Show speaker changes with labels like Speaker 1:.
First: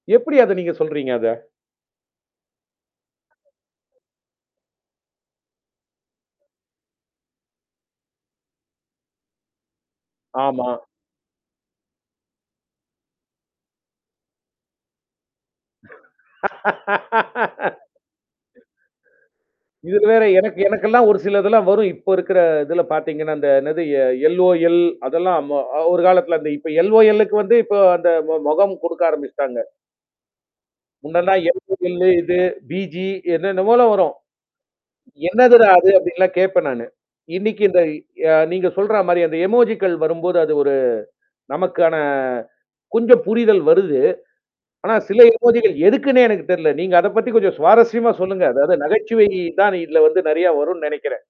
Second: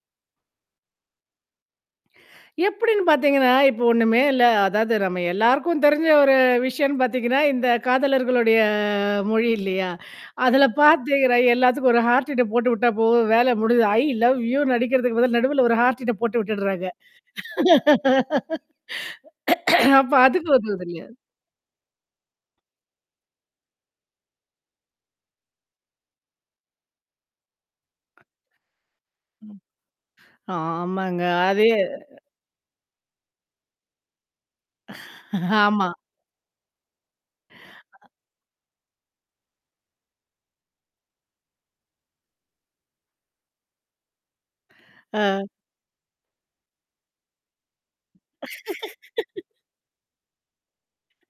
Speaker 1: எப்படி அத நீங்க சொல்றீங்க அத?
Speaker 2: எப்படின்னு பார்த்தீங்கன்னா, இப்போ ஒண்ணுமே இல்ல. அதாவது நம்ம எல்லாருக்கும் தெரிஞ்ச ஒரு விஷயம்ன்னனு பாத்தீங்கன்னா, இந்த காதலர்களுடைய மொழி இல்லையா? அதில
Speaker 1: ஆமா.
Speaker 2: பாத்தீங்கன்னா எல்லாத்துக்கும் ஒரு ஹார்ட்டின் போட்டு உட்டா போது வேல முடிஞ்சது. "ஐய் லவ் யு" னு அடிக்கிறதுக்கு பதில நடுவுல ஒரு ஹார்ட்டின் போட்டு விட்டுடுறாங்க.
Speaker 1: இதுல
Speaker 2: அப்ப
Speaker 1: வேற
Speaker 2: அதுக்கு
Speaker 1: எனக்கு
Speaker 2: உதவுதுல்லையா?
Speaker 1: எனக்கெல்லாம் ஒரு சிலதெல்லாம் வரும். இப்ப இருக்கிற இல பாத்தீங்கன்னா, அந்த என்னது எ எல்ஓஎல் அதெல்லாம் ம ஒரு காலத்தில அந்த இப்ப எல்ஓஎல் -லுக்கு வந்து இப்ப அந்த ம மொகம் குடுக்க
Speaker 2: ம்.
Speaker 1: ஆரம்பிச்சுட்டாங்க.
Speaker 2: ஆமாங்க.
Speaker 1: முன்னல்லா
Speaker 2: அதே.
Speaker 1: எல்ஓஎல் -லு இது பிஜி என்னன்னவோ வரும். என்னதுடா அது?
Speaker 2: ஆமா.
Speaker 1: அப்டின்லாம் கேட்பேன் நானு. இன்னைக்கு இந்த அ நீங்க சொல்ற மாரி அந்த இமோஜிக்கல் வரும்போது அது ஒரு நமக்கான. கொஞ்சம் புரிதல் வருது. ஆனா, சில
Speaker 2: அ.
Speaker 1: இமோஜிக்கல் எதுக்குன்னே எனக்கு தெரல. நீங்க அத பத்தி கொஞ்சம் சுவாரஸ்யமா சொல்லுங்க. அதாவது நகைச்சுவை தான் இதில வந்து நெறைய வரும்னு நெனைக்கிறேன்.